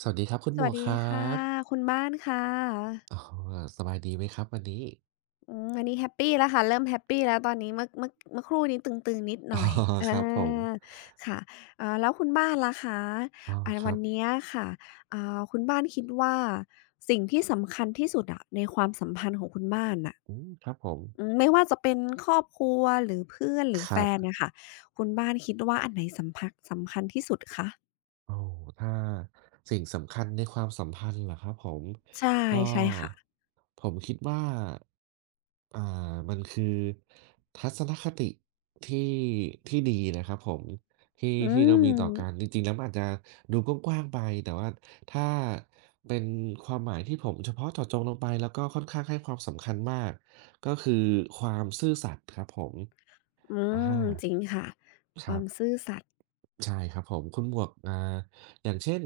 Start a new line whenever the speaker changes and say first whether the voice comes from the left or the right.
right: สวัสดีครับคุณ
left: ส
right: หม
left: วั
right: ว
left: ส
right: กค
left: ดี
right: รั
left: ค่ะ
right: บ
left: คุณบ้านค่ะ
right: อ๋อสบายดีไหมครับวันนี้
left: อืมอันนี้แฮปปีแล้วค่ะเริ่มแฮปปีแล้วตอนนี้เมื่อครู่นี้ตึงๆนิด ห
right: อ๋
left: น่
right: อ
left: อยอา
right: ครับผม
left: ค่ะแล้วคุณบ้านล่ะคะ
right: อ๋อครั
left: วัน
right: บ
left: เนี้ยค่ะคุณบ้านคิดว่าสิ่งที่สำคัญที่สุดอะในความสัมพันธ์ของคุณบ้านน่ะ
right: อืมครับผม
left: อืมไม่ว่าจะเป็นครอบครัวหรือเพื่อนหรือ
right: ค
left: แฟ
right: รับ
left: นเนี่ยค่ะคุณบ้านคิดว่าอันไหนสำพักสำคัญที่สุดคะ
right: โอ้ถ้าสิ่งสำคัญในความสัมพันธ์เหรอครับผม
left: ใช่
right: ก็
left: ใช่ค่ะ
right: ผมคิดว่าอ่ามันคือทัศนคติที่ที่ดีนะครับผมที่
left: อื
right: ที่เรามีต่อกัน
left: ม
right: จริงๆแล้วมันอาจจะดูกว้างๆไปแต่ว่าถ้าเป็นความหมายที่ผมเฉพาะเจาะจงลงไปแล้วก็ค่อนข้างให้ความสำคัญมากก็คือความซื่อสัตย์ครับผม
left: อื
right: อา
left: มจริงค่ะ
right: ค
left: ค
right: รั
left: วาม
right: บ
left: ซื่อสัตย์
right: ใช่ครับผมคุณหมวกอย่างเช่น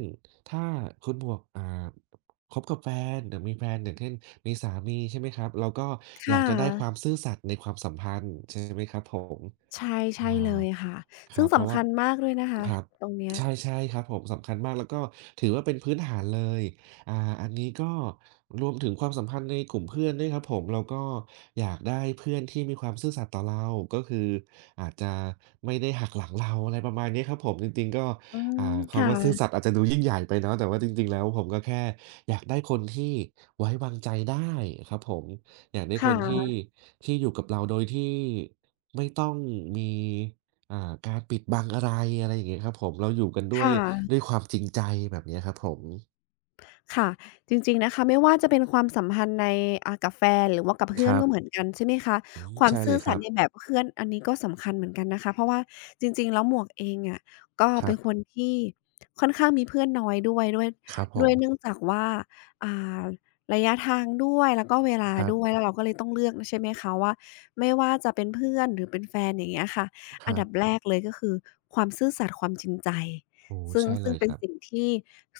right: ถ้าคุณหมวกคบกับแฟนหรือมีแฟนอย่างเช่นมีสามีใช่ไหมครับเราก็อยาก
left: ค่ะ
right: จะได้ความซื่อสัตย์ในความสัมพันธ์ใช่ไหมครับผม
left: ใช่
right: อา
left: ใช่เลยค่ะ
right: ค
left: ซึ่
right: รั
left: ง
right: บเพราะ
left: สำ
right: ว่า
left: คัญมากด้วยนะคะ
right: ครับ
left: ตรงเนี้ย
right: ใช่ครับผม สำคัญมากแล้วก็ถือว่าเป็นพื้นฐานเลยอ่าอันนี้ก็รวมถึงความสัมพันธ์ในกลุ่มเพื่อนด้วยครับผมเราก็อยากได้เพื่อนที่มีความซื่อสัตย์ต่อเราก็คืออาจจะไม่ได้หักหลังเราอะไรประมาณนี้ครับผมจริงๆก็
left: อืมค
right: คำว่าซื่อสัต
left: ่ะ
right: ย์อาจจะดูยิ่งใหญ่ไปเนาะแต่ว่าจริงๆแล้วผมก็แค่อยากได้คนที่ไว้วางใจได้ครับผม อยากได้ค
left: ค่ะ
right: นที่ที่อยู่กับเราโดยที่ไม่ต้องมีการปิดบังอะไรอะไรอย่างเงี้ยครับผมเราอยู่กันด้วย
left: ค่ะ
right: ด้วยความจริงใจแบบเนี้ยครับผม
left: ค่ะจริงๆนะคะไม่ว่าจะเป็นความสัมพันธ์ในกับแฟนหรือว่ากับ
right: ค
left: เพื่อน
right: รับ
left: ก็เหมือนกันใช่ไหมคะ
right: อืม
left: ความ
right: ใช่เล
left: ซื่อ
right: ยค
left: สั
right: รั
left: ต
right: บ
left: ย์ในแบบเพื่อนอันนี้ก็สำคัญเหมือนกันนะคะเพราะว่าจริงๆแล้วหมวกเองอะก็
right: ครั
left: เป็น
right: บ
left: คนที่ค่อนข้างมีเพื่อนน้อยด้วยด้วย
right: ครับผ
left: ด้
right: ม
left: วยเนื่องจากว่าอ่าระยะทางด้วยแล้วก็เวลา
right: ครับ
left: ด้วยแล้วเราก็เลยต้องเลือกใช่ไหมคะว่าไม่ว่าจะเป็นเพื่อนหรือเป็นแฟนอย่างเงี้ยค่ะ
right: ค
left: อัน
right: รับ
left: ดับแรกเลยก็คือความซื่อสัตย์ความจริงใจ
right: โอ้
left: ซึ่ง
right: ใช่เล
left: ซึ่ง
right: ยค
left: เป็น
right: รับ
left: สิ่งที่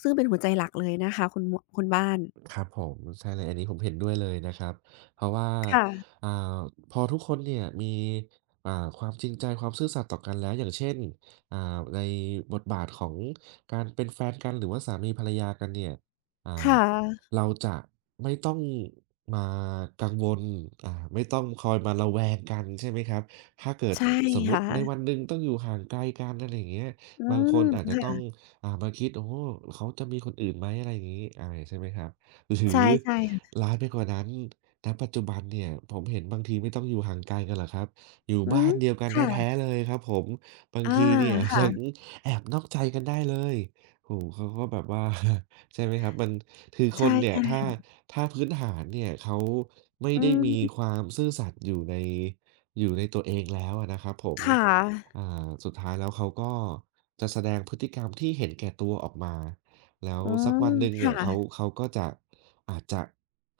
left: ซึ่งเป็นหัวใจหลักเลยนะคะคุณหมัคุณบ้าน
right: ครับผมใช่เลยอันนี้ผมเห็นด้วยเลยนะครับเพราะว่า
left: ค่ะ
right: อ่าพอทุกคนเนี่ยมีอ่าความจริงใจความซื่อสัตย์ต่อกันแล้วอย่างเช่นอ่าในบทบาทของการเป็นแฟนกันหรือว่าสามีภรรยากันเนี่ยอ่า
left: ค่ะ
right: เราจะไม่ต้องมากังวลไม่ต้องคอยมาระแวงกันใช่ไหมครับถ้าเกิด
left: ใช่
right: สมมุติ
left: ค่ะ
right: ในวันหนึ่งต้องอยู่ห่างไกลกันอะไรอย่างเงี้ย
left: อื
right: บางคน
left: ม
right: อาจจะต้อง
left: ค่ะ
right: มาคิดโอ้โฮเขาจะมีคนอื่นไหมอะไรอย่างงี้อาใช่ไหมครับ หรื
left: ใช่
right: อ
left: ใช่ค่ะ
right: ร้ายไปกว่านั้นณปัจจุบันเนี่ยผมเห็นบางทีไม่ต้องอยู่ห่างไกลกันหรอกครับอยู่
left: อื
right: บ้า
left: ม
right: นเดียวกันแท้
left: ค่ะ
right: ๆเลยครับผมบาง
left: อา
right: ทีเนี่ย ยัง
left: ค่ะ
right: แอบนอกใจกันได้เลยโอ้โฮเขาก็แบบว่า ใช่ไหมครับมันคือค
left: ใช
right: นเนี่ยถ้า
left: ่
right: ถ้าพื้นฐานเนี่ยเขาไม่
left: ๆอื
right: ได้
left: ม
right: มีความซื่อสัตย์อยู่ในตัวเองแล้วอะนะครับผม
left: ค่ะ
right: อ่าสุดท้ายแล้วเขาก็จะแสดงพฤติกรรมที่เห็นแก่ตัวออกมาแล้ว
left: อื
right: สักวันหนึ่งเนี่ยเขา
left: ม
right: เขาก็จะ อาจจะ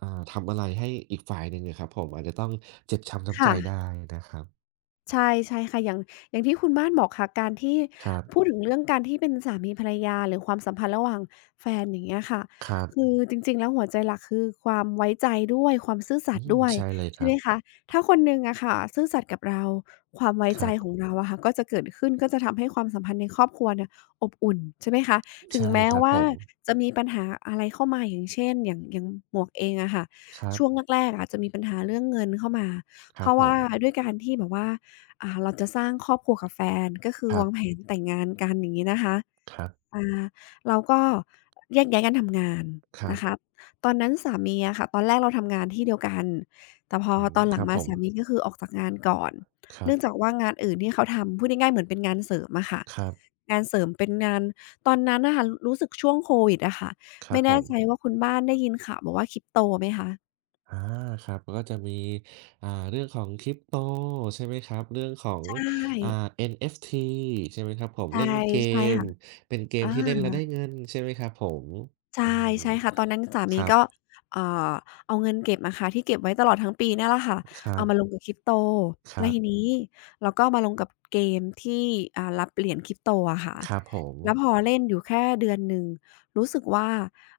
right: ทำอะไรให้อีกฝ่ายหนึ่งอะครับผมอาจจะต้องเจ็บช้ำน้ำใจ
left: ค่ะค่ะ
right: ได้นะครับ
left: ใช่ใช่ค่ะอย่างที่คุณบ้านบอกค่ะการที่
right: ครับ
left: พูดถึงเรื่องการที่เป็นสามีภรรยาหรือความสัมพันธ์ระหว่างแฟนอย่างเงี้ยค่ะ
right: ครั
left: คื
right: บ
left: อจริงๆแล้วหัวใจหลักคือความไว้ใจด้วยความซื่อสั
right: อื
left: ตย์
right: ม
left: ด้วย
right: ใช่เลยค
left: ใช่
right: รั
left: ไห
right: บ
left: มคะถ้าคนหนึ่งอะค่ะซื่อสัตย์กับเราความไว้
right: ค
left: ใจ
right: รับ
left: ของเราอะค่ะก็จะเกิดขึ้นก็จะทำให้ความสัมพันธ์ในครอบครัวเนี่ยอบอุ่นใช่ไหมคะถึง
right: ใช่
left: แม้
right: ครับผ
left: ว่า
right: ม
left: จะมีปัญหาอะไรเข้ามาอย่างเช่นอย่างอย่างหมวกเองอะค่ะ
right: ครั
left: ช่วง
right: บ
left: แรกๆอะจะมีปัญหาเรื่องเงินเข้ามา
right: ค
left: เพ
right: รับ
left: ราะ
right: ผ
left: ว่า
right: ม
left: ด้วยการที่แบบว่า เราจะสร้างครอบครัวกับแฟนก็คื
right: ค
left: อ
right: รั
left: วางแผ
right: บ
left: นแต่งงานกันอย่างงี้นะคะ
right: ครับ
left: อาเราก็แยกย้ายกันทำงาน
right: ครับ
left: นะคะตอนนั้นสามีอะค่ะ ตอนแรกเราทำงานที่เดียวกัน แต่พอ
right: อืม
left: ตอนห
right: ค
left: ลัง
right: รับผ
left: มา
right: ม
left: สามีก็คือออกจากงานก่อน
right: ครับ
left: เนื่องจากว่างานอื่นที่เขาทำพูดง่ายๆเหมือนเป็นงานเสริมอะค่ะ
right: ครับ
left: งานเสริมเป็นงานตอนนั้นน่ะค่ะรรู้สึกช่วงโควิดอะค่ะ
right: ครั
left: ไม่
right: บผ
left: แน่
right: ม
left: ใจว่าคุณบ้านได้ยินข่าวบอกว่า Crypto ไหมคะ
right: อาครับก็จะมีเรื่องของ Crypto ใช่ไหมครับเรื่องของ
left: ใช
right: อ่า
left: ่
right: NFT ใช่ไหมครับผม
left: ใช่
right: เล่นเก
left: ใช่
right: ม
left: ค่ะ
right: เป็นเกม
left: อา
right: ที่เล่นแล้วได้เงินใช่ไหมครับผม
left: ใช่
right: อืม
left: ใช่ค่ะตอนนั้นสามี
right: ครั
left: ก็
right: บ
left: เอ่อเอาเงินเก็บอะค่ะที่เก็บไว้ตลอดทั้งปีเนี่ยแหละค่ะ
right: ครั
left: เอามาลง
right: บ
left: กับ Crypto
right: ค
left: แล้
right: รั
left: ว
right: บ
left: ทีนี้เราก็มาลงกับเกมที่รับเหรียญ Crypto อะค่ะ
right: ครับผม
left: แล้วพอเล่นอยู่แค่เดือนหนึ่งรู้สึกว่า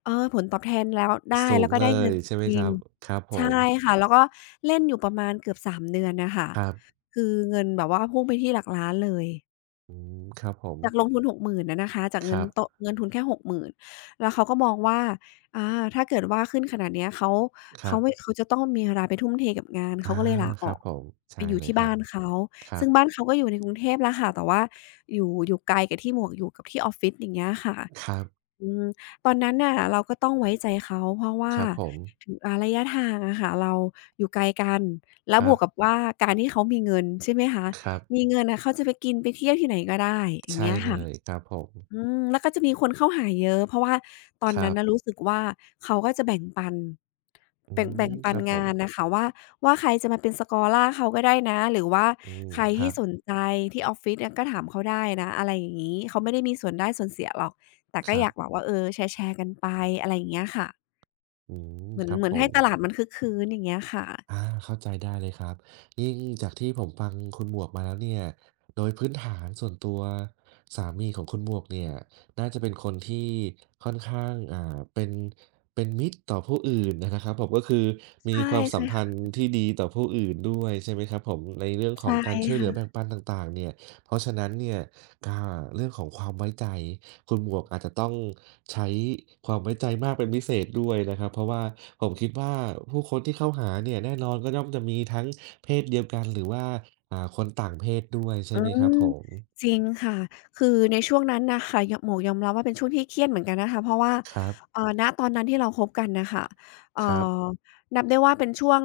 left: เออผลตอบแทนแล้วได้
right: สู
left: แล้
right: ง
left: วก็
right: เล
left: ได้เงิ
right: ย
left: นจ
right: ใช่ไหมค
left: ริง
right: รับครับผ
left: ๆใช่
right: ม
left: ค่ะแล้วก็เล่นอยู่ประมาณเกือบสามเดือนน่ะค่ะ
right: ครับ
left: คือเงินแบบว่าพุ่งไปที่หลักล้านเลย
right: อืมครับผม
left: จากลงทุน60,000อะนะคะจาก
right: ค
left: เงิน
right: รับ
left: โตะเงินทุนแค่60,000แล้วเขาก็มองว่าอาถ้าเกิดว่าขึ้นขนาดเนี้ยเขา
right: ครั
left: เขาไม่
right: บ
left: เขาจะต้องมีเวลาไปทุ่มเทกับงาน
right: อา
left: เขาก็เลยลา
right: ค
left: อ
right: รั
left: อ
right: บ
left: ก
right: ผม
left: ไป
right: ใช่
left: อยู่
right: เลย
left: ที่
right: ครั
left: บ้า
right: บ
left: นเขา
right: ครั
left: ซึ่
right: บ
left: งบ้านเขาก็อยู่ในกรุงเทพแล้วค่ะแต่ว่าอยู่อยู่ไกลกับที่หมวกอยู่กับที่ออฟฟิศอย่างเงี้ยค่ะ
right: ครับ
left: อืมตอนนั้นน่ะเราก็ต้องไว้ใจเขาเพราะ
right: ค
left: ว่า
right: รับผม
left: ถึงระยะทางอะค่ะเราอยู่ไกลกันแล้
right: ค
left: วบ
right: รับ
left: วกกับว่าการที่เขามีเงินใช่ไหมคะ
right: ครับ
left: มีเงินน่ะเขาจะไปกินไปเที่ยวที่ไหนก็ได้อย่าง
right: ใช่
left: เงี้ย
right: เล
left: ค่ะ
right: ยครับผม
left: อืมแล้วก็จะมีคนเข้าหาเยอะเพราะว่าตอน
right: ครั
left: นั้น
right: บ
left: น่ะรู้สึกว่าเขาก็จะแบ่งปัน
right: อื
left: แบ่ง
right: มค
left: ปัน
right: รับผ
left: งา
right: ม
left: นน่ะค่ะว่าใครจะมาเป็น Scholar เขาก็ได้นะหรือว่า
right: อืม
left: ใคร
right: ครั
left: ที่
right: บ
left: สนใจที่ออฟฟิศอะก็ถามเขาได้นะอะไรอย่างงี้เขาไม่ได้มีส่วนได้ส่วนเสียหรอกแต่
right: ค
left: ก็
right: รั
left: อ
right: บ
left: ยากแบบว่าเออแชร์ๆกันไปอะไรอย่างเงี้ยค่ะ
right: อืม
left: เหมือ
right: ค
left: น
right: รับ
left: เหมื
right: ผ
left: อนให้
right: ม
left: ตลาดมันคึกคื้นอย่างเงี้ยค่ะ
right: อาเข้าใจได้เลยครับยิ่งจากที่ผมฟังคุณหมวกมาแล้วเนี่ยโดยพื้นฐานส่วนตัวสามีของคุณหมวกเนี่ยน่าจะเป็นคนที่ค่อนข้างเป็นมิตรต่อผู้อื่นอะนะครับผมก็คือมี
left: ใช่
right: ความสั
left: ใช่
right: มพัน
left: ค่ะ
right: ธ์ที่ดีต่อผู้อื่นด้วยใช่ไหมครับผมในเรื่องขอ
left: ใช่
right: งการช่วยเหลือ
left: ค่ะ
right: แบ่งปันต่างๆเนี่ยเพราะฉะนั้นเนี่ย อาเรื่องของความไว้ใจคุณหมวกอาจจะต้องใช้ความไว้ใจมากเป็นพิเศษด้วยนะครับเพราะว่าผมคิดว่าผู้คนที่เข้าหาเนี่ยแน่นอนก็ย่อมจะมีทั้งเพศเดียวกันหรือว่าคนต่างเพศด้วยใช่ไหมครับผ
left: ม
right: ม
left: จริงค่ะคือในช่วงนั้นน่ะค่ะยหมวกยอมรับว่าเป็นช่วงที่เครียดเหมือนกันนะคะเพราะว่า
right: ครับ
left: ณตอนนั้นที่เราคบกันน่ะค่ะ
right: ค
left: เอ่
right: รั
left: อ
right: บ
left: นับได้ว่าเป็นช่วง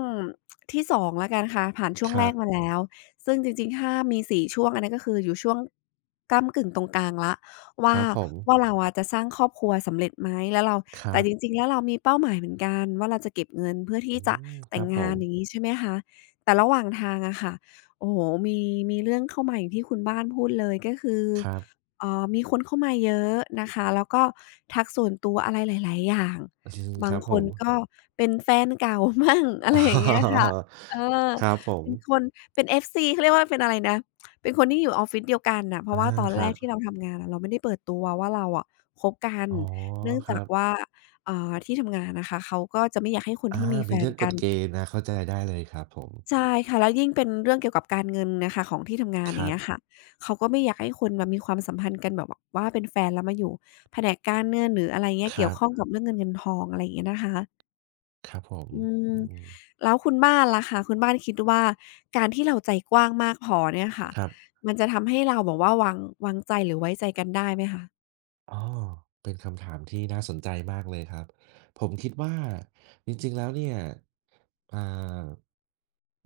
left: ที่สองแล้วกันค่ะผ่านช่ว
right: ค
left: งแร
right: รั
left: กมา
right: บ
left: แล้วซึ่งจริงๆถ้ามี4ช่วงอันนั้นก็คืออยู่ช่วงก้ำกึ่งตรงกลางแล้ว
right: ค
left: ว่า
right: รับผม
left: ว่าเราอะจะสร้างครอบครัวสำเร็จไหมแล้วเรา
right: ครั
left: แต่จ
right: บ
left: ริงๆแล้วเรามีเป้าหมายเหมือนกันว่าเราจะเก็บเงินเพื่อที่
right: อื
left: จะ
right: มค
left: แต่
right: รั
left: ง
right: บผ
left: งา
right: ม
left: นอย่างงี้ใช่ไหมคะแต่ระหว่างทางอะค่ะ โอ้โฮมีมีเรื่องเข้ามาอย่างที่คุณบ้านพูดเลยก็คือ
right: ครับ
left: มีคนเข้ามาเยอะนะคะแล้วก็ทักส่วนตัวอะไรหลายๆอย่าง
right: อืมค
left: บาง
right: รับ
left: ค
right: ผ
left: น
right: ม
left: ก็เป็นแฟนเก่า มั่งอะ
right: อ๋
left: ไรอย่างเงี้ยค่ะ
right: อ
left: เออ
right: ครับผม
left: เป็นคนเป็น FC เขาเรียกว่าเป็นอะไรนะเป็นคนที่อยู่ออฟฟิศเดียวกันน่ะเพ
right: อา
left: ราะว่าตอน
right: ค
left: แร
right: รั
left: ก
right: บ
left: ที่เราทำงานอะเราไม่ได้เปิดตัวว่าเราอะคบกัน
right: อ๋อ
left: เนื่อง
right: ค
left: จา
right: รั
left: ก
right: บ
left: ว่าที่ทำงานนะคะเขาก็จะไม่อยากให้คน
right: อา
left: ที่มีแฟ
right: มี
left: น
right: เรื่องก
left: กั
right: ฎ
left: น
right: เกณฑ์นะเข้าใจได้เลยครับผม
left: ใช่ค่ะแล้วยิ่งเป็นเรื่องเกี่ยวกับการเงินน่ะค่ะของที่ทำงาน
right: ค
left: อย่า
right: รั
left: งเงี้ย
right: บ
left: ค่ะเขาก็ไม่อยากให้คนมามีความสัมพันธ์กันแบบว่าเป็นแฟนแล้วมาอยู่แผนกการเงินหรืออะไรเงี้ย
right: ค
left: เกี่ย
right: รั
left: ว
right: บ
left: ข้องกับเรื่องเงินเงินทองอะไรอย่างเงี้ยนะคะ
right: ครับผม
left: อื
right: อื
left: ม
right: ม
left: แล้วคุณบ้านล่ะคะคุณบ้านคิดว่าการที่เราใจกว้างมากพอเนี่ยค่ะ
right: ครับ
left: มันจะทำให้เราแบบว่าวางใจหรือไว้ใจกันได้ไหมคะ
right: อ๋อเป็นคำถามที่น่าสนใจมากเลยครับ ผมคิดว่าจริงๆแล้วเนี่ยอ่า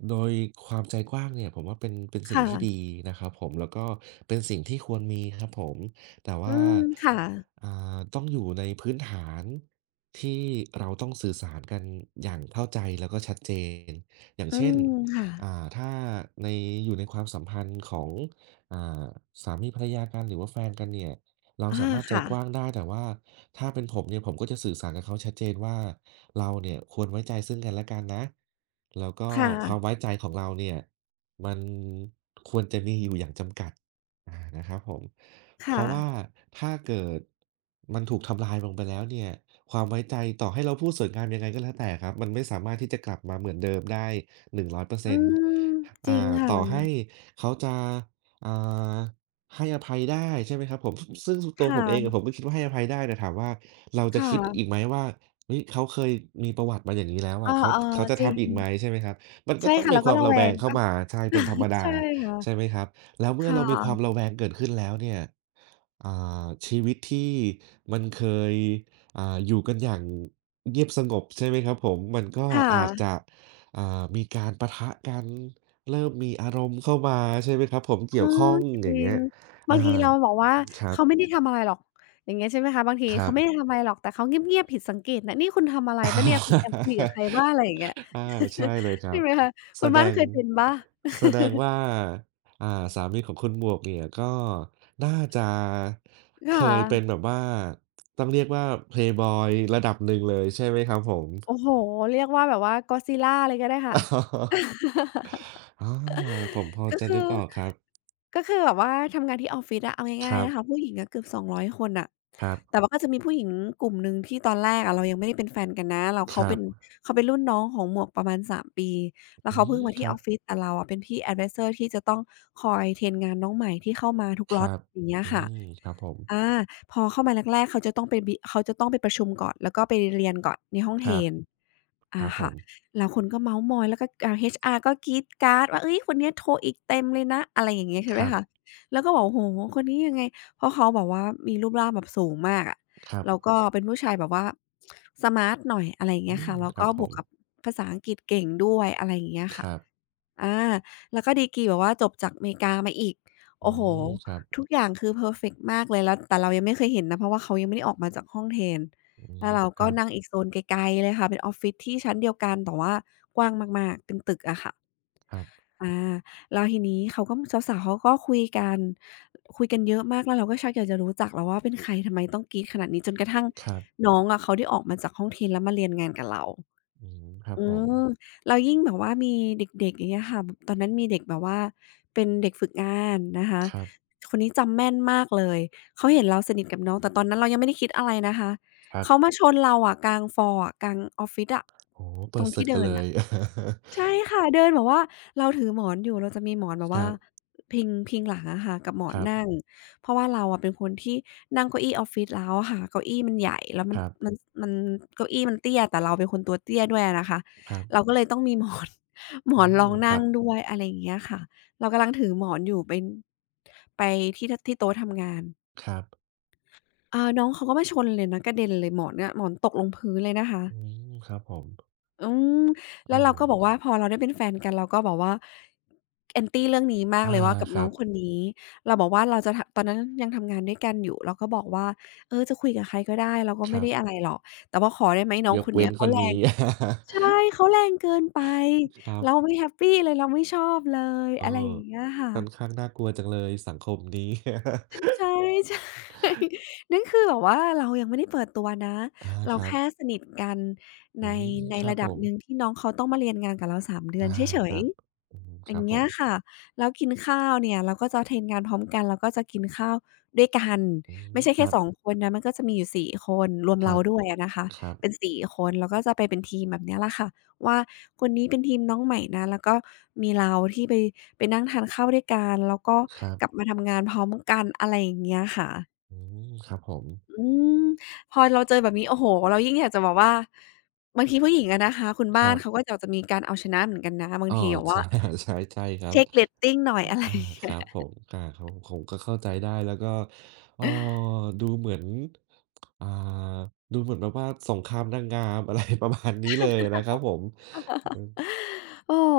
right: โดยความใจกว้างเนี่ยผมว่าเป็น
left: ค
right: สิ่งที่ดี
left: ่ะ
right: นะครับผมแล้วก็เป็นสิ่งที่ควรมีครับผม แต่
left: อื
right: ว่า
left: มค่ะ
right: อ่ต้องอยู่ในพื้นฐานที่เราต้องสื่อสารกันอย่างเข้าใจแล้วก็ชัดเจน อย่าง
left: อื
right: เช่น
left: มค่ะ
right: อ่าถ้าในอยู่ในความสัมพันธ์ของอ่าสามีภรรยากันหรือว่าแฟนกันเนี่ย เรา
left: อา
right: สามารถใจ
left: ค่ะ
right: กว้างได้แต่ว่าถ้าเป็นผมเนี่ยผมก็จะสื่อสารกับเขาชัดเจนว่าเราเนี่ยควรไว้ใจซึ่งกันและกันนะแล้วก็
left: ค่ะ
right: ความไว้ใจของเราเนี่ยมันควรจะมีอยู่อย่างจำกัดนะครับผมเพ
left: ค่ะ
right: ราะว่าถ้าเกิดมันถูกทำลายลงไปแล้วเนี่ยความไว้ใจต่อให้เราพูดสวยงามยังไงก็แล้วแต่ครับมันไม่สามารถที่จะกลับมาเหมือนเดิมได้100%อยเปอร์
left: อื
right: เซ็นต์
left: มจริง
right: ต่อให้
left: ค่ะ
right: เขาจะอ่า ให้อภัยได้ใช่ไหมครับผมซึ่ง
left: ค
right: ตัวผมเองอะ
left: ่ะ
right: ผมก็คิดว่าให้อภัยได้แต่ถามว่าเรา
left: ค
right: จะคิดอีก
left: ่ะ
right: ไหมว่าเฮ้ยเขาเคยมีประวัติมาอย่างงี้แล้ว
left: เอ
right: อะ
left: อ
right: เขาจะ
left: ๆจริ
right: ทำอี
left: ง
right: กไหมใช่ไหมครับมันก็
left: ใช่
right: ต้อง
left: ค่ะ
right: มี
left: เรา
right: ค
left: ก็
right: วาม
left: ระ
right: ระ
left: แว
right: แวง
left: ง
right: เข้า
left: อา
right: มาใช่เป็นธรรม ดา
left: ใช่ค่ะ
right: ใช่ไหมครับแล้วเมื่
left: ค
right: อเรามีความ
left: ่ะ
right: ระแวงเกิดขึ้นแล้วเนี่ยอ่ชีวิตที่มันเคยอยู่กันอย่างเงียบสงบใช่ไหมครับผมมันก็
left: ค่ะ
right: อาจจะอ่ามีการปะทะกันเริ่มมีอารมณ์เข้ามาใช่ไหมครับผม
left: เอ
right: เกี่
left: อ
right: ยวข้อง
left: จริ
right: อย่างเงี้
left: ง
right: ย อา
left: บางทีเราบอกว่า
right: ครับ
left: เขาไม่ได้ทำอะไรหรอกอย่างเงี้ยใช่ไหมคะบางที
right: ครั
left: เขา
right: บ
left: ไม่ได้ทำอะไรหรอกแต่เขาเงียบๆผิดสังเกตนะนี่คุณทำอะไรเปล่าเนี่ยคุณแอบคุยกับใครบ้างอะไรอย่างเงี้ย
right: อาใช่เลยค รั
left: ใช่
right: บ
left: ไหมคะ
right: แส
left: คุณ
right: ด
left: บ้าน
right: ง
left: เคยเป็นเปล่า
right: แสดงว่าอ่าสามีของคุณหมวกเนี่ยก็น่าจะเค
left: ค่ะ
right: ยเป็นแบบว่าต้องเรียกว่าเพลย์บอยระดับหนึ่งเลยใช่ไหมครับผม
left: โอ้โฮเรียกว่าแบบว่า Godzilla เลยก็ได้ค่ะ
right: อออาผมพอ
left: ก็
right: จะ
left: คื
right: นึก
left: อ
right: ออกครับ
left: ก็คือแบบว่าทำงานที่ออฟฟิศอะเอา
right: ค
left: ง่าย
right: รั
left: ๆ
right: บ
left: นะคะผู้หญิงอะเกือบ200คนน่ะ
right: ครับ
left: แต่ว่าก็จะมีผู้หญิงกลุ่มหนึ่งที่ตอนแรกอะเรายังไม่ได้เป็นแฟนกันนะเรา
right: ค
left: เขา
right: รั
left: เป็
right: บ
left: นเขาเป็นรุ่นน้องของหมวกประมาณ3 ปีแล้ว
right: อื
left: เขาเพิ่
right: ม
left: งมา
right: ค
left: ที่
right: รั
left: อ
right: บ
left: อฟฟิศแต่เราอะเป็นพี่แอดไวเซอร์ที่จะต้องคอยเทรนงานน้องใหม่ที่เข้ามาทุก
right: ค
left: ล็อต
right: รับ
left: อย่างเงี้ย
right: อื
left: ค่ะ
right: มครับผม
left: อาพอเข้ามาแรกๆเขาจะต้องไปบิเขาจะต้องไปประชุมก่อนแล้วก็ไปเรียนก่อนในห้อง
right: ค
left: เทร
right: รับ
left: น
right: ค
left: อา
right: รับผ
left: ค่ะ
right: ม
left: แล้วคนก็เม้าท์มอยแล้วก็HR ก็กรี๊ดกราดว่าเฮ้ยคนเนี้ยโทรอีกเต็มเลยนะอะไรอย่างเงี้ยใช่
right: ค
left: ไหม
right: รั
left: คะ
right: บ
left: แล้วก็บอกโอ้โฮคนนี้ยังไง เพราะเขาแบบว่ามีรูปร่างแบบสูงมากอะ
right: ครับ
left: แล้วก็เป็นผู้ชายแบบว่าสมาร์ตหน่อยอะไรอย่าง
right: อื
left: เงี้ย
right: ม
left: ค่ะแล้ว
right: ครับ
left: ก็
right: ผ
left: บว
right: ม
left: กกับภาษาอังกฤษเก่งด้วยอะไรอย่างเงี้ย
right: ค
left: ค่ะ
right: รับ
left: อาแล้วก็ดีกรีแบบว่าจบจากอเมริกามาอีก
right: อื
left: โอ้โฮ
right: มครับ
left: ทุกอย่างคือเพอร์เฟกต์มากเลยแล้วแต่เรายังไม่เคยเห็นนะเพราะว่าเขายังไม่ได้ออกมาจากห้องเทรน
right: อื
left: แล้
right: ม
left: วเรา
right: ค
left: ก็
right: รับ
left: นั่งอีกโซนไกลๆเลยค่ะเป็นออฟฟิศที่ชั้นเดียวกันแต่ว่ากว้างมากๆเป็นตึกอะค่ะ
right: ครับ
left: อาแล้วทีนี้เขาก็สาวๆเขาก็คุยกันเยอะมากแล้วเราก็ชักอยากจะรู้จักแล้วว่าเป็นใครทำไมต้องกรี๊ดขนาดนี้จนกระทั่ง
right: ครับ
left: น้องอะเขาได้ออกมาจากห้องเทรนแล้วมาเรียนงานกับเรา
right: อืมครับ
left: อื
right: ผม
left: มแล้วยิ่งแบบว่ามีเด็กๆอย่างเงี้ยค่ะตอนนั้นมีเด็กแบบว่าเป็นเด็กฝึกงานนะคะ
right: ครับ
left: คนนี้จำแม่นมากเลยเขาเห็นเราสนิทกับน้องแต่ตอนนั้นเรายังไม่ได้คิดอะไรนะคะ
right: ครับ
left: เขามาชนเราอะกลางฟลอร์อะกลางออฟฟิศอะ
right: โอ้โฮ
left: ต
right: เปิ
left: ร
right: ด
left: ง
right: ศึ
left: ที่
right: กกัน
left: เดิน
right: เล
left: อะ
right: ย
left: ใช่ค่ะเดินแบบว่าเราถือหมอนอยู่เราจะมีหมอนแบบ
right: ค
left: ว่า
right: รับ
left: พิงหลังอะค่ะกับหมอ
right: ค
left: น
right: รั
left: นั่ง
right: บ
left: เพราะว่าเราอะเป็นคนที่นั่งเก้าอี้ออฟฟิศแล้วอะค่ะเก้าอี้มันใหญ่แล้ว
right: ครับ
left: มันมันเก้าอี้มันเตี้ยแต่เราเป็นคนตัวเตี้ยด้วยอะนะคะ
right: ครั
left: เราก็
right: บ
left: เลยต้องมีหมอน หม
right: อื
left: อนร
right: ม
left: อง
right: ครั
left: นั่ง
right: บ
left: ด้วยอะไรอย่างเงี้ยค่ะเรากำลังถือหมอนอยู่ไปที่ทที่โต๊ะทำงาน
right: ครับ
left: เออน้องเขาก็มาชนเลยนะกระเด็นเลยหมอนเนี่ยหมอนตกลงพื้นเลยนะคะ
right: อืมครับผม
left: อืมแล้ว
right: โอ้
left: เรา
right: โฮ
left: ก็บอกว่าพอเราได้เป็นแฟนกันเราก็บอกว่า anti เรื่องนี้มาก
right: อา
left: เลยว่ากับ
right: ค
left: น้อ
right: รั
left: ง
right: บ
left: คนนี้เราบอกว่าเราจะทตอนนั้นยังทำงานด้วยกันอยู่เราก็บอกว่าเออจะคุยกับใครก็ได้เราก็
right: ค
left: ไม่
right: รั
left: ได้อะไร
right: บ
left: หรอกแต่ว่าขอได้ไหมน้อง
right: ยก
left: คน
right: เว้
left: เนี้
right: น
left: ย
right: ค
left: เขา
right: น
left: แร
right: นี้
left: ง ใช่เขาแรงเกินไป
right: ครั
left: เรา
right: บ
left: ไม่แฮปปีเลยเราไม่ชอบเลย
right: เออ
left: อะไรอย่างเงี้ยค่ะ
right: ค่อนข้างน่ากลัวจังเลยสังคมนี้
left: ใช่ใช่ นั่นคือแบบว่าเรายังไม่ได้เปิดตัวนะ
right: อา
left: เรา
right: ครั
left: แค่
right: บ
left: สนิทกัน
right: อื
left: ใน
right: ม
left: ใน
right: ครับ
left: ระ
right: ผ
left: ดับ
right: ม
left: หนึ่งที่น้องเขาต้องมาเรียนงานกับเรา3เดือน
right: อา
left: เฉ
right: ค
left: ย
right: รับอืม
left: ๆ อ
right: ค
left: ย่า
right: รับ
left: ง
right: ผ
left: เงี้ย
right: ม
left: ค่ะแล้วกินข้าวเนี่ยเราก็จะเทรนงานพร้อมกันแล้วก็จะกินข้าวด้วยกัน
right: อืม
left: ไม่ใช่
right: ค
left: แค่
right: รับ
left: 2 คนนะมันก็จะมีอยู่สี่คนรวม
right: ค
left: เรา
right: รับ
left: ด้วยอะนะคะ
right: ครับ
left: เป็นสี่คนแล้วก็จะไปเป็นทีมแบบเนี้ยแหละค่ะว่าคนนี้เป็นทีมน้องใหม่นะแล้วก็มีเราที่ไปนั่งทานข้าวด้วยกันแล้วก็
right: ครั
left: กลับ
right: บ
left: มาทำงานพร้อมกันอะไรอย่างเงี้ยค่ะ
right: อืมครับผม
left: อืมพอเราเจอแบบนี้โอ้โฮเรายิ่งอยากจะบอกว่าบางทีผู้หญิงอะนะคะคุณ
right: ค
left: บ้า
right: รั
left: น
right: บ
left: เขาก็อยากจะมีการเอาชนะเหมือนกันนะบาง
right: อ้อ
left: ทีแบบว่า
right: ใช่ ใช่ใช่ครับ
left: เช็กเรตติงหน่อย อะไร
right: อา
left: อย่าง
right: ค
left: เงี้
right: รั
left: ย
right: บผมอาผม ผมก็เข้าใจได้ แล้วก็เอ่อดูเหมือนอ่าดูเหมือนแบบว่าสงครามนางงาม อะไร ประมาณนี้เลยนะครับผมอืม
left: โอ้โฮ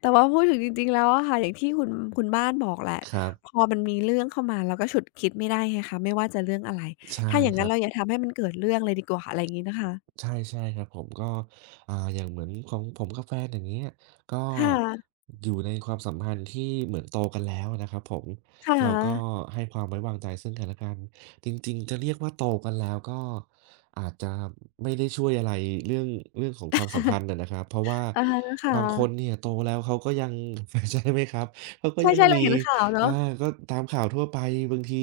left: แต่ว่าพูดถึงจริงๆแล้วอะค่ะอย่างที่คุณบ้านบอกแหละ
right: ครั
left: พ
right: บ
left: อมันมีเรื่องเข้ามาเราก็ฉุดคิดไม่ได้ไงคะไม่ว่าจะเรื่องอะไร
right: ใช่
left: ถ้าอย่าง
right: ค
left: งั้
right: รั
left: น
right: บ
left: เราอย่าทำให้มันเกิดเรื่องเลยดีกว่าอะไรอย่างงี้นะคะ
right: ใช่ใช่ครับผมก็อย่างเหมือนของผมกับแฟนอย่างเงี้ยก็
left: ค่ะ
right: อยู่ในความสัมพันธ์ที่เหมือนโตกันแล้วนะครับผม
left: ค่ะ
right: เราก็ให้ความไว้วางใจซึ่งกันและกันจริงๆจะเรียกว่าโตกันแล้วก็อาจจะไม่ได้ช่วยอะไรเรื่องเรื่องของความสัมพันธ์อะนะครับเพราะว่า
left: อะฮะค่
right: บางคน
left: ะ
right: เนี่ยโตแล้วเขาก็ยัง ใช่ไหมครับเขาก็ยัง
left: ใช่ๆเรา
right: มี
left: เห็นข่าว
right: อา
left: เนาะ
right: ก็ตามข่าวทั่วไปบางที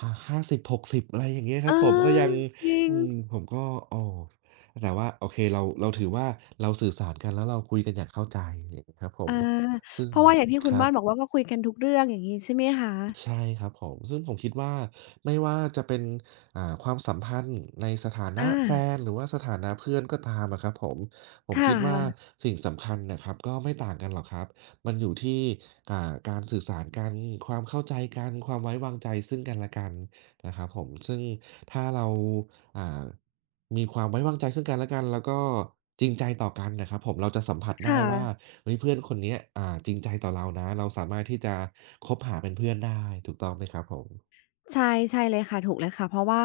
right: หห้าสิบหกสิบอะไรอย่างเงี้ยค
left: เอ
right: รับผมก็ยั
left: อ
right: ง
left: จริง
right: อืมผมก็โอ้ แต่ว่าโอเคเราถือว่าเราสื่อสารกันแล้วเราคุยกันอย่างเข้าใจอย่างงี้ครับผม
left: อา
right: ซึ่ง
left: เพราะว่าอย่างที่คุ
right: ค
left: ณ
right: รั
left: บ้า
right: บ
left: นบอกว่าก็คุยกันทุกเรื่องอย่างงี้ใช่ไหมคะ
right: ใช่ครับผมซึ่งผมคิดว่าไม่ว่าจะเป็นความสัมพันธ์ในสถานะ
left: อา
right: แฟนหรือว่าสถานะเพื่อนก็ตามอะครับผมผม
left: ค่
right: คิดว่า
left: ะ
right: สิ่งสำคัญน่ะครับก็ไม่ต่างกันหรอกครับมันอยู่ที่การสื่อสารกันความเข้าใจกันความไว้วางใจซึ่งกันและกัน นะครับผมซึ่งถ้าเราอ่ามีความไว้วางใจซึ่งกันและกันแล้วก็จริงใจต่อกันน่ะครับผมเราจะสัมผัส
left: ค
right: ได้ว่า
left: ่ะ
right: เฮ้ยเพื่อนคนเนี้ยจริงใจต่อเรานะเราสามารถที่จะคบหาเป็นเพื่อนได้ถูกต้องไหมครับผม
left: ใช่ใช่เลยค่ะถูกเลยค่ะเพราะว่า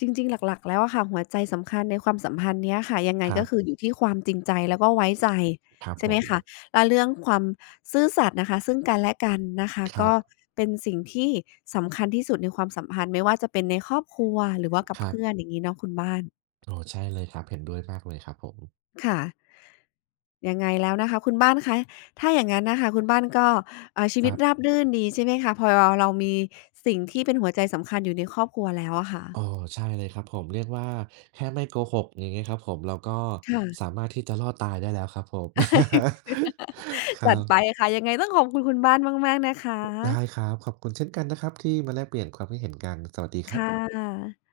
left: จริงๆหลักๆแล้วอะค่ะหัวใจสำคัญในความสัมพันธ์เนี้ยค่ะยังไง
right: ครั
left: ก็คือ
right: บ
left: อยู่ที่ความจริงใจแล้วก็ไว้ใจ
right: ครับ
left: ใช่
right: ผ
left: ไหม
right: ม
left: คะแล้วเรื่องความซื่อสัตย์นะคะซึ่งกันและกันนะคะ
right: ครั
left: ก็
right: บ
left: เป็นสิ่งที่สำคัญที่สุดในความสัมพันธ์ไม่ว่าจะเป็นในครอบครัวหรือว่ากับ
right: ครั
left: เพื่อน
right: บ
left: อย่างงี้เนาะคุณบ้าน
right: โอ้ใช่เลยครับเห็นด้วยมากเลยครับผม
left: ค่ะยังไงแล้วนะคะคุณบ้านคะถ้าอย่างงั้นน่ะค่ะคุณบ้านก็ชี
right: ค
left: วิต
right: รั
left: รา
right: บ
left: บรื่นดีใช่ไหมคะพอเรามีสิ่งที่เป็นหัวใจสำคัญอยู่ในครอบครัวแล้วอะค่ะ
right: อ๋อใช่เลยครับผมเรียกว่าแค่ไม่โกหกอย่างงี้ครับผมเราก็
left: ค่ะ
right: สามารถที่จะรอดตายได้แล้วครับผม ค
left: จั
right: รั
left: ดไป
right: บ
left: ค่ะยังไงต้องขอบคุณคุณบ้านมากๆนะคะ
right: ได้ครับขอบคุณเช่นกันนะครับที่มาแลกเปลี่ยนความคิดเห็นกันสวัสดีครั
left: ค่
right: บ
left: ะ